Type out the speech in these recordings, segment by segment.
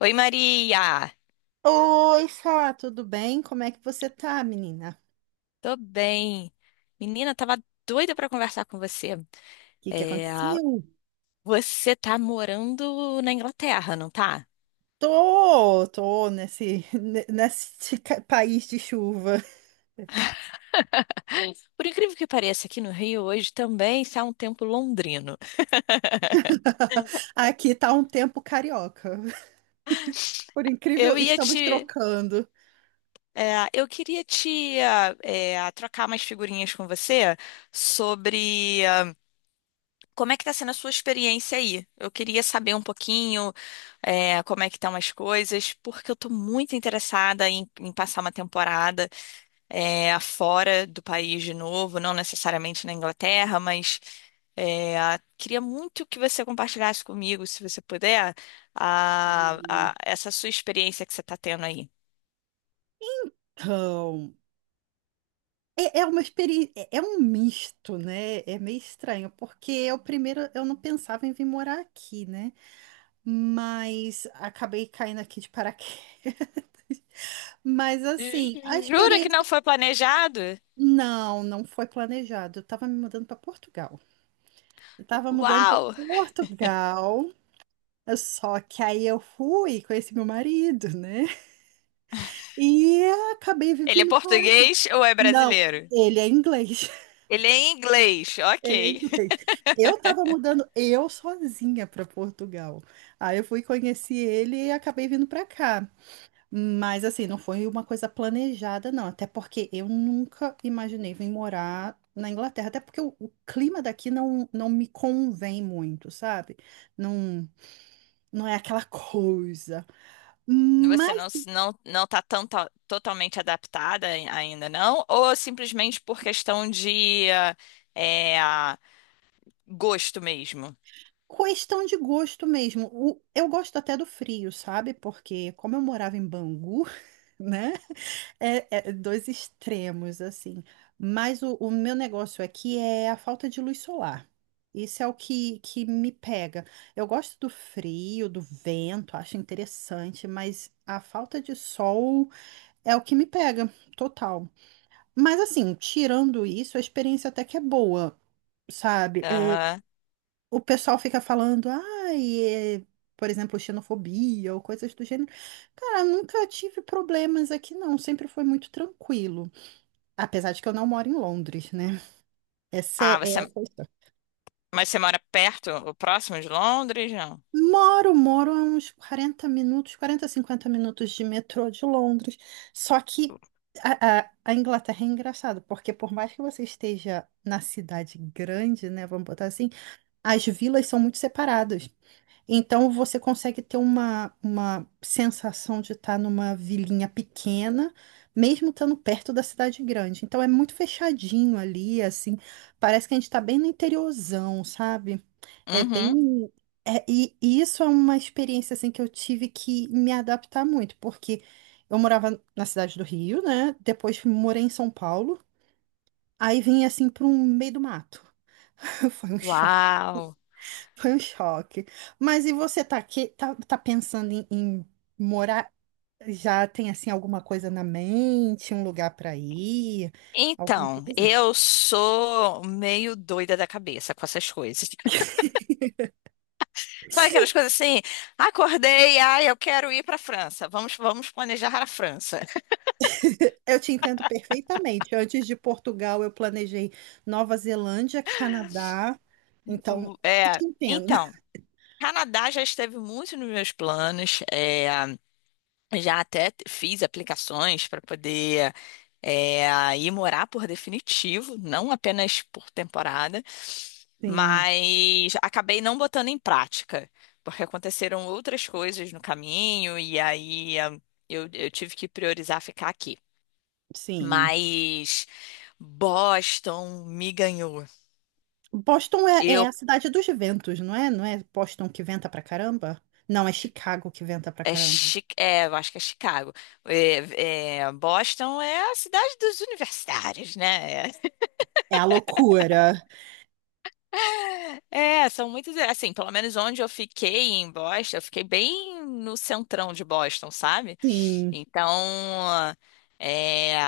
Oi, Maria! Oi, Sá, tudo bem? Como é que você tá, menina? Tô bem. Menina, tava doida pra conversar com você. O que que É, aconteceu? Você tá morando na Inglaterra, não tá? Tô nesse país de chuva. Por incrível que pareça, aqui no Rio hoje também está um tempo londrino. Aqui tá um tempo carioca. Por incrível, Eu ia estamos te. trocando. Eu queria te trocar umas figurinhas com você sobre como é que tá sendo a sua experiência aí. Eu queria saber um pouquinho como é que estão as coisas, porque eu tô muito interessada em passar uma temporada. Afora do país de novo, não necessariamente na Inglaterra, mas é, queria muito que você compartilhasse comigo, se você puder, essa sua experiência que você está tendo aí. Então, é uma experiência, é um misto, né? É meio estranho, porque eu primeiro eu não pensava em vir morar aqui, né? Mas acabei caindo aqui de paraquedas. Mas assim, a Jura que não experiência. foi planejado? Não, não foi planejado. Eu tava me mudando para Portugal. Eu tava mudando para Uau! Portugal. Só que aí eu fui, conheci meu marido, né? E acabei Ele é vivendo por aqui. português ou é Não, brasileiro? ele é inglês. Ele é em inglês, Ele é ok. inglês. Eu tava mudando eu sozinha para Portugal. Aí eu fui conheci ele e acabei vindo para cá. Mas assim, não foi uma coisa planejada, não. Até porque eu nunca imaginei vir morar na Inglaterra. Até porque o clima daqui não, não me convém muito, sabe? Não, não é aquela coisa. Você Mas não tá totalmente adaptada ainda não? Ou simplesmente por questão de é, ah, gosto mesmo? questão de gosto mesmo. O- eu gosto até do frio, sabe? Porque como eu morava em Bangu, né? É, é dois extremos, assim. Mas o meu negócio aqui é a falta de luz solar. Isso é o que me pega. Eu gosto do frio, do vento, acho interessante, mas a falta de sol é o que me pega, total. Mas, assim, tirando isso, a experiência até que é boa, sabe? Aham. O pessoal fica falando, ai, por exemplo, xenofobia ou coisas do gênero. Cara, nunca tive problemas aqui, não. Sempre foi muito tranquilo. Apesar de que eu não moro em Londres, né? Essa Ah, é você, é a questão. mas você mora perto, o próximo de Londres? Não. Moro, moro a uns 40 minutos, 40, 50 minutos de metrô de Londres. Só que a Inglaterra é engraçado, porque por mais que você esteja na cidade grande, né? Vamos botar assim, as vilas são muito separadas. Então você consegue ter uma sensação de estar numa vilinha pequena, mesmo estando perto da cidade grande. Então é muito fechadinho ali, assim. Parece que a gente está bem no interiorzão, sabe? É Uhum. bem. E isso é uma experiência assim que eu tive que me adaptar muito, porque eu morava na cidade do Rio, né? Depois morei em São Paulo, aí vim assim para um meio do mato. Foi um choque. Uau! Foi um choque. Mas e você tá aqui, tá, tá pensando em morar? Já tem assim alguma coisa na mente, um lugar para ir, alguma Então, coisa? eu sou meio doida da cabeça com essas coisas. Sabe aquelas coisas assim? Acordei, ai, eu quero ir para a França. Vamos, vamos planejar a França. Eu te entendo perfeitamente. Antes de Portugal, eu planejei Nova Zelândia, Canadá. Então, O- eu É, te entendo. então, Canadá já esteve muito nos meus planos. Já até fiz aplicações para poder ir morar por definitivo, não apenas por temporada, Sim, mas acabei não botando em prática, porque aconteceram outras coisas no caminho e aí eu tive que priorizar ficar aqui. sim. Mas Boston me ganhou. Boston é Eu a cidade dos ventos, não é? Não é Boston que venta pra caramba? Não, é Chicago que venta pra caramba. Eu acho que é Chicago. Boston é a cidade dos universitários, né? É a loucura. É, são muitos, assim, pelo menos onde eu fiquei em Boston, eu fiquei bem no centrão de Boston, sabe? Sim. Então, é,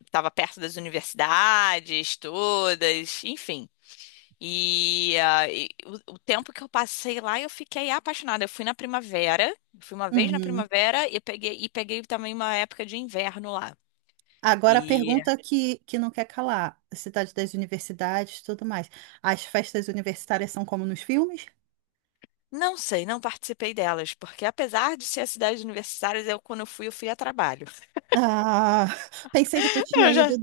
estava perto das universidades todas, enfim. E o tempo que eu passei lá, eu fiquei apaixonada. Eu fui na primavera, fui uma vez na Uhum. primavera e peguei também uma época de inverno lá. Agora a E pergunta que não quer calar. Cidade das universidades, tudo mais. As festas universitárias são como nos filmes? não sei, não participei delas, porque apesar de ser a cidade universitária, eu quando eu fui a trabalho. Ah, pensei que tu tinha Eu ido já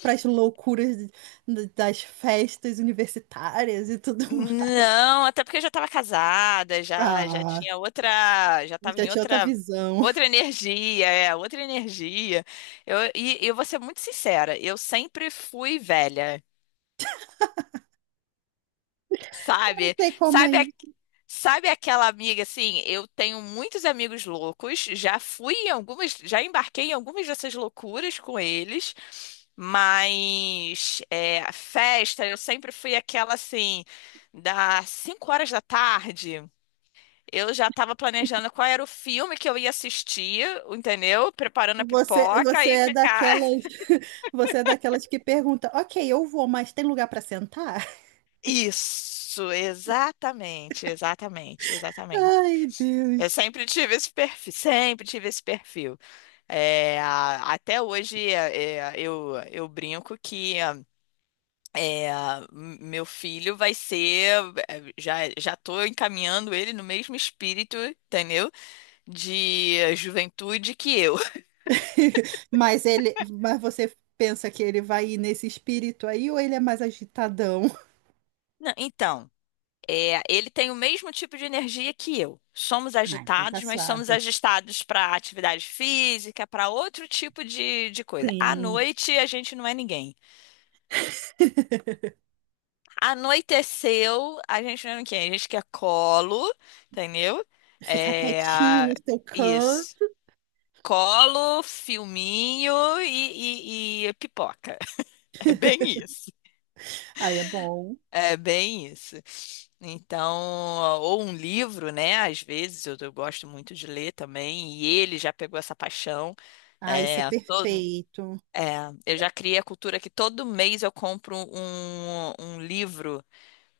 para as loucuras das festas universitárias e tudo mais. não, até porque eu já estava casada, já Ah, tinha outra, já estava já em tinha outra outra visão. outra energia, outra energia. Eu e eu vou ser muito sincera, eu sempre fui velha, Não sabe? sei como é Sabe a- isso. Sabe aquela amiga assim? Eu tenho muitos amigos loucos, já fui em algumas, já embarquei em algumas dessas loucuras com eles, mas a festa eu sempre fui aquela assim, das 5 horas da tarde. Eu já estava planejando qual era o filme que eu ia assistir, entendeu? Preparando a Você, pipoca você e é ficar. daquelas, você é daquelas que pergunta, ok, eu vou, mas tem lugar para sentar? Isso, exatamente, exatamente, exatamente. Ai, Eu Deus. sempre tive esse perfil, sempre tive esse perfil. Até hoje eu brinco que meu filho vai ser. Já já estou encaminhando ele no mesmo espírito, entendeu? De juventude que eu. Mas ele, mas você pensa que ele vai ir nesse espírito aí ou ele é mais agitadão? Não, então. É, ele tem o mesmo tipo de energia que eu. Somos Ah, então tá agitados, mas somos suave. agitados para atividade física, para outro tipo de coisa. À Sim. noite, a gente não é ninguém. Anoiteceu, a gente não é ninguém. A gente quer colo, entendeu? Ficar É, quietinho a- no seu can. isso. Colo, filminho e pipoca. É bem isso. Ai, é bom. É bem isso. Então, ou um livro, né? Às vezes eu gosto muito de ler também, e ele já pegou essa paixão. Ai, isso é É, todo, perfeito. eu já criei a cultura que todo mês eu compro um livro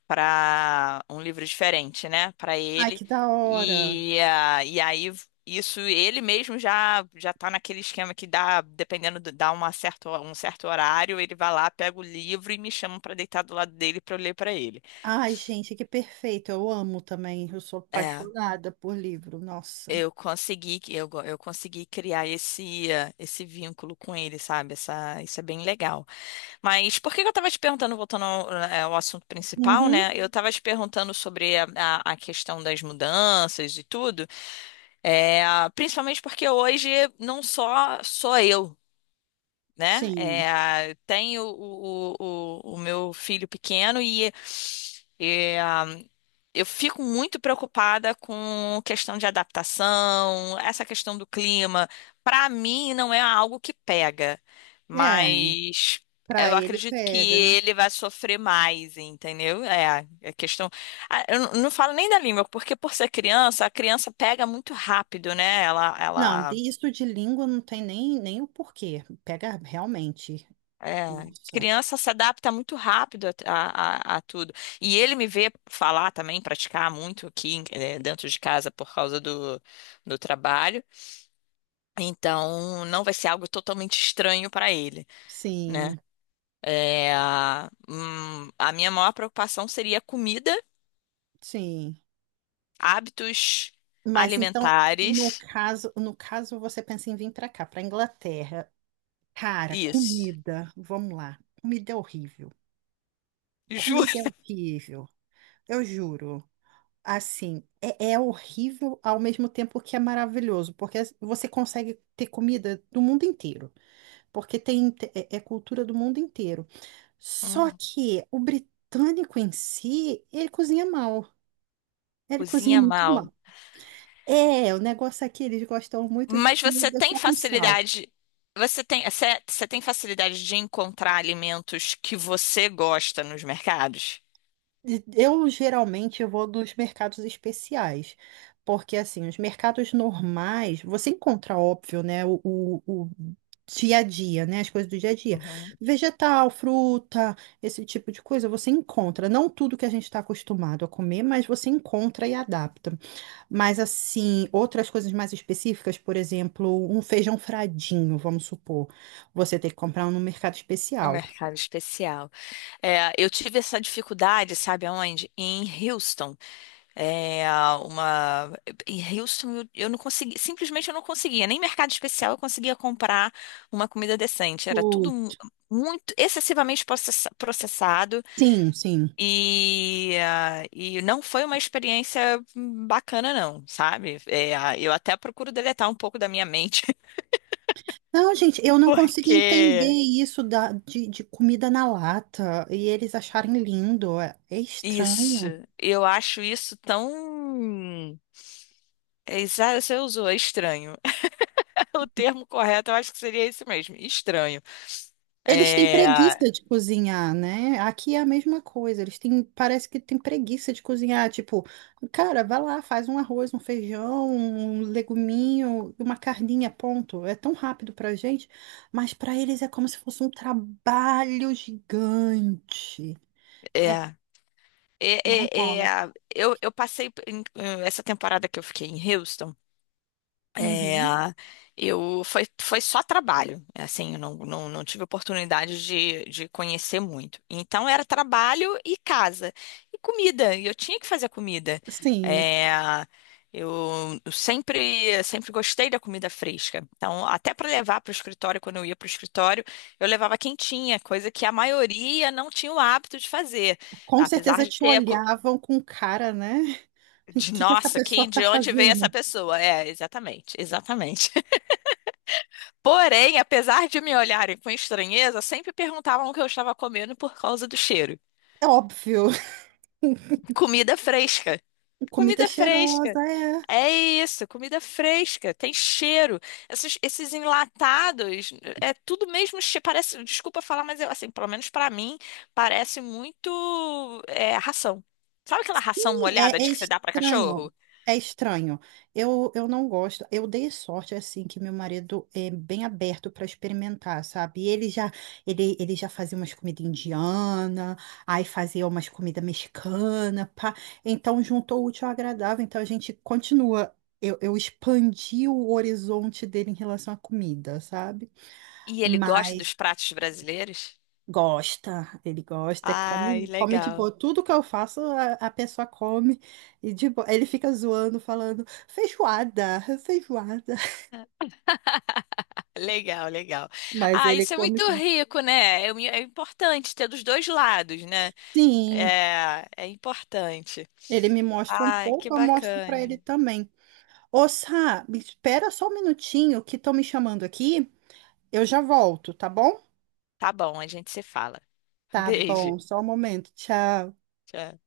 para um livro diferente, né? Para Ai, ele. que da hora. E aí isso ele mesmo já tá naquele esquema que dá, dependendo do, dá uma certa, um certo horário, ele vai lá, pega o livro e me chama para deitar do lado dele para eu ler para ele. Ai, gente, que perfeito. Eu amo também. Eu sou É apaixonada por livro. Nossa. eu consegui, que- eu, go- Eu consegui criar esse vínculo com ele, sabe? Isso é bem legal. Mas por que que eu tava te perguntando, voltando ao assunto principal, Uhum, né? Eu tava te perguntando sobre a questão das mudanças e tudo, é, principalmente porque hoje não só sou eu. Né? sim. É, tenho o meu filho pequeno e, eh, eu fico muito preocupada com questão de adaptação, essa questão do clima. Para mim, não é algo que pega, É, mas eu pra ele acredito que pega, né? ele vai sofrer mais, entendeu? É, é questão. Ah, eu não falo nem da língua, porque por ser criança, a criança pega muito rápido, né? Não, Ela disso de língua não tem nem, nem o porquê. Pega realmente. é, Nossa. criança se adapta muito rápido a tudo. E ele me vê falar também, praticar muito aqui, dentro de casa por causa do trabalho. Então, não vai ser algo totalmente estranho para ele, né? Sim. É, a minha maior preocupação seria comida, Sim. hábitos Mas então, no alimentares. caso, no caso você pensa em vir para cá, para Inglaterra. Cara, Isso. comida, vamos lá. Comida é horrível. Juro. Comida é horrível. Eu juro. Assim, é horrível ao mesmo tempo que é maravilhoso, porque você consegue ter comida do mundo inteiro, porque tem é cultura do mundo inteiro. Só Uhum. que o britânico em si, ele cozinha mal. Ele cozinha Cozinha muito mal. mal. É, o negócio aqui, eles gostam muito de Mas você comida tem só com sal. facilidade, você tem facilidade de encontrar alimentos que você gosta nos mercados? Eu geralmente vou dos mercados especiais, porque assim, os mercados normais, você encontra, óbvio, né, o dia a dia, né, as coisas do dia a dia. Uhum. Vegetal, fruta, esse tipo de coisa, você encontra. Não tudo que a gente está acostumado a comer, mas você encontra e adapta. Mas assim, outras coisas mais específicas, por exemplo, um feijão fradinho, vamos supor, você tem que comprar um no mercado No especial. mercado especial. É, eu tive essa dificuldade, sabe aonde? Em Houston. É, uma... Em Houston eu não consegui, simplesmente eu não conseguia, nem mercado especial eu conseguia comprar uma comida decente. Era tudo Hum, muito excessivamente processado. Sim, sim. E não foi uma experiência bacana, não, sabe? Eu até procuro deletar um pouco da minha mente, Não, gente, eu não consigo entender porque isso da, de comida na lata e eles acharem lindo. É, é isso, estranho. eu acho isso tão. Você usou, é estranho. O termo correto, eu acho que seria esse mesmo, estranho. Eles têm É, preguiça de cozinhar, né? Aqui é a mesma coisa. Eles têm, parece que têm preguiça de cozinhar. Tipo, cara, vai lá, faz um arroz, um feijão, um leguminho, uma carninha, ponto. É tão rápido pra gente, mas pra eles é como se fosse um trabalho gigante. é, É, não rola. Eu passei essa temporada que eu fiquei em Houston. É, Uhum. eu Foi, foi só trabalho, assim, eu não, não, não tive oportunidade de conhecer muito. Então era trabalho e casa e comida. E eu tinha que fazer comida. Sim, É, eu sempre sempre gostei da comida fresca. Então até para levar para o escritório, quando eu ia para o escritório, eu levava quentinha, coisa que a maioria não tinha o hábito de fazer, com apesar certeza de te ter a cu- olhavam com cara, né? O de que que essa nossa, pessoa quem tá de onde veio essa fazendo? pessoa? É, exatamente, exatamente. Porém, apesar de me olharem com estranheza, sempre perguntavam o que eu estava comendo por causa do cheiro. É óbvio, Comida fresca. comida Comida cheirosa, fresca. é. É isso, comida fresca, tem cheiro. Esses, esses enlatados, é tudo mesmo, parece, desculpa falar, mas eu, assim, pelo menos pra mim, parece muito ração. Sabe aquela ração molhada É, é de que você dá pra estranho, cachorro? é estranho. Eu não gosto. Eu dei sorte assim que meu marido é bem aberto para experimentar, sabe? E ele já fazia umas comidas indiana, aí fazia umas comidas mexicana, pá. Então juntou o útil ao agradável. Então a gente continua. Eu expandi o horizonte dele em relação à comida, sabe? E ele gosta dos pratos brasileiros? Gosta, ele gosta, Ai, come, come de legal. boa. Tudo que eu faço, a pessoa come e de boa. Ele fica zoando, falando feijoada, feijoada. Legal, legal. Mas Ah, ele isso é come muito sim. rico, né? É importante ter dos dois lados, né? Sim, É, é importante. ele me mostra um Ai, que pouco, eu mostro pra bacana. ele também. Ô, Sá, me espera só um minutinho que estão me chamando aqui. Eu já volto, tá bom? Tá bom, a gente se fala. Tá Beijo. bom, só um momento. Tchau. Tchau.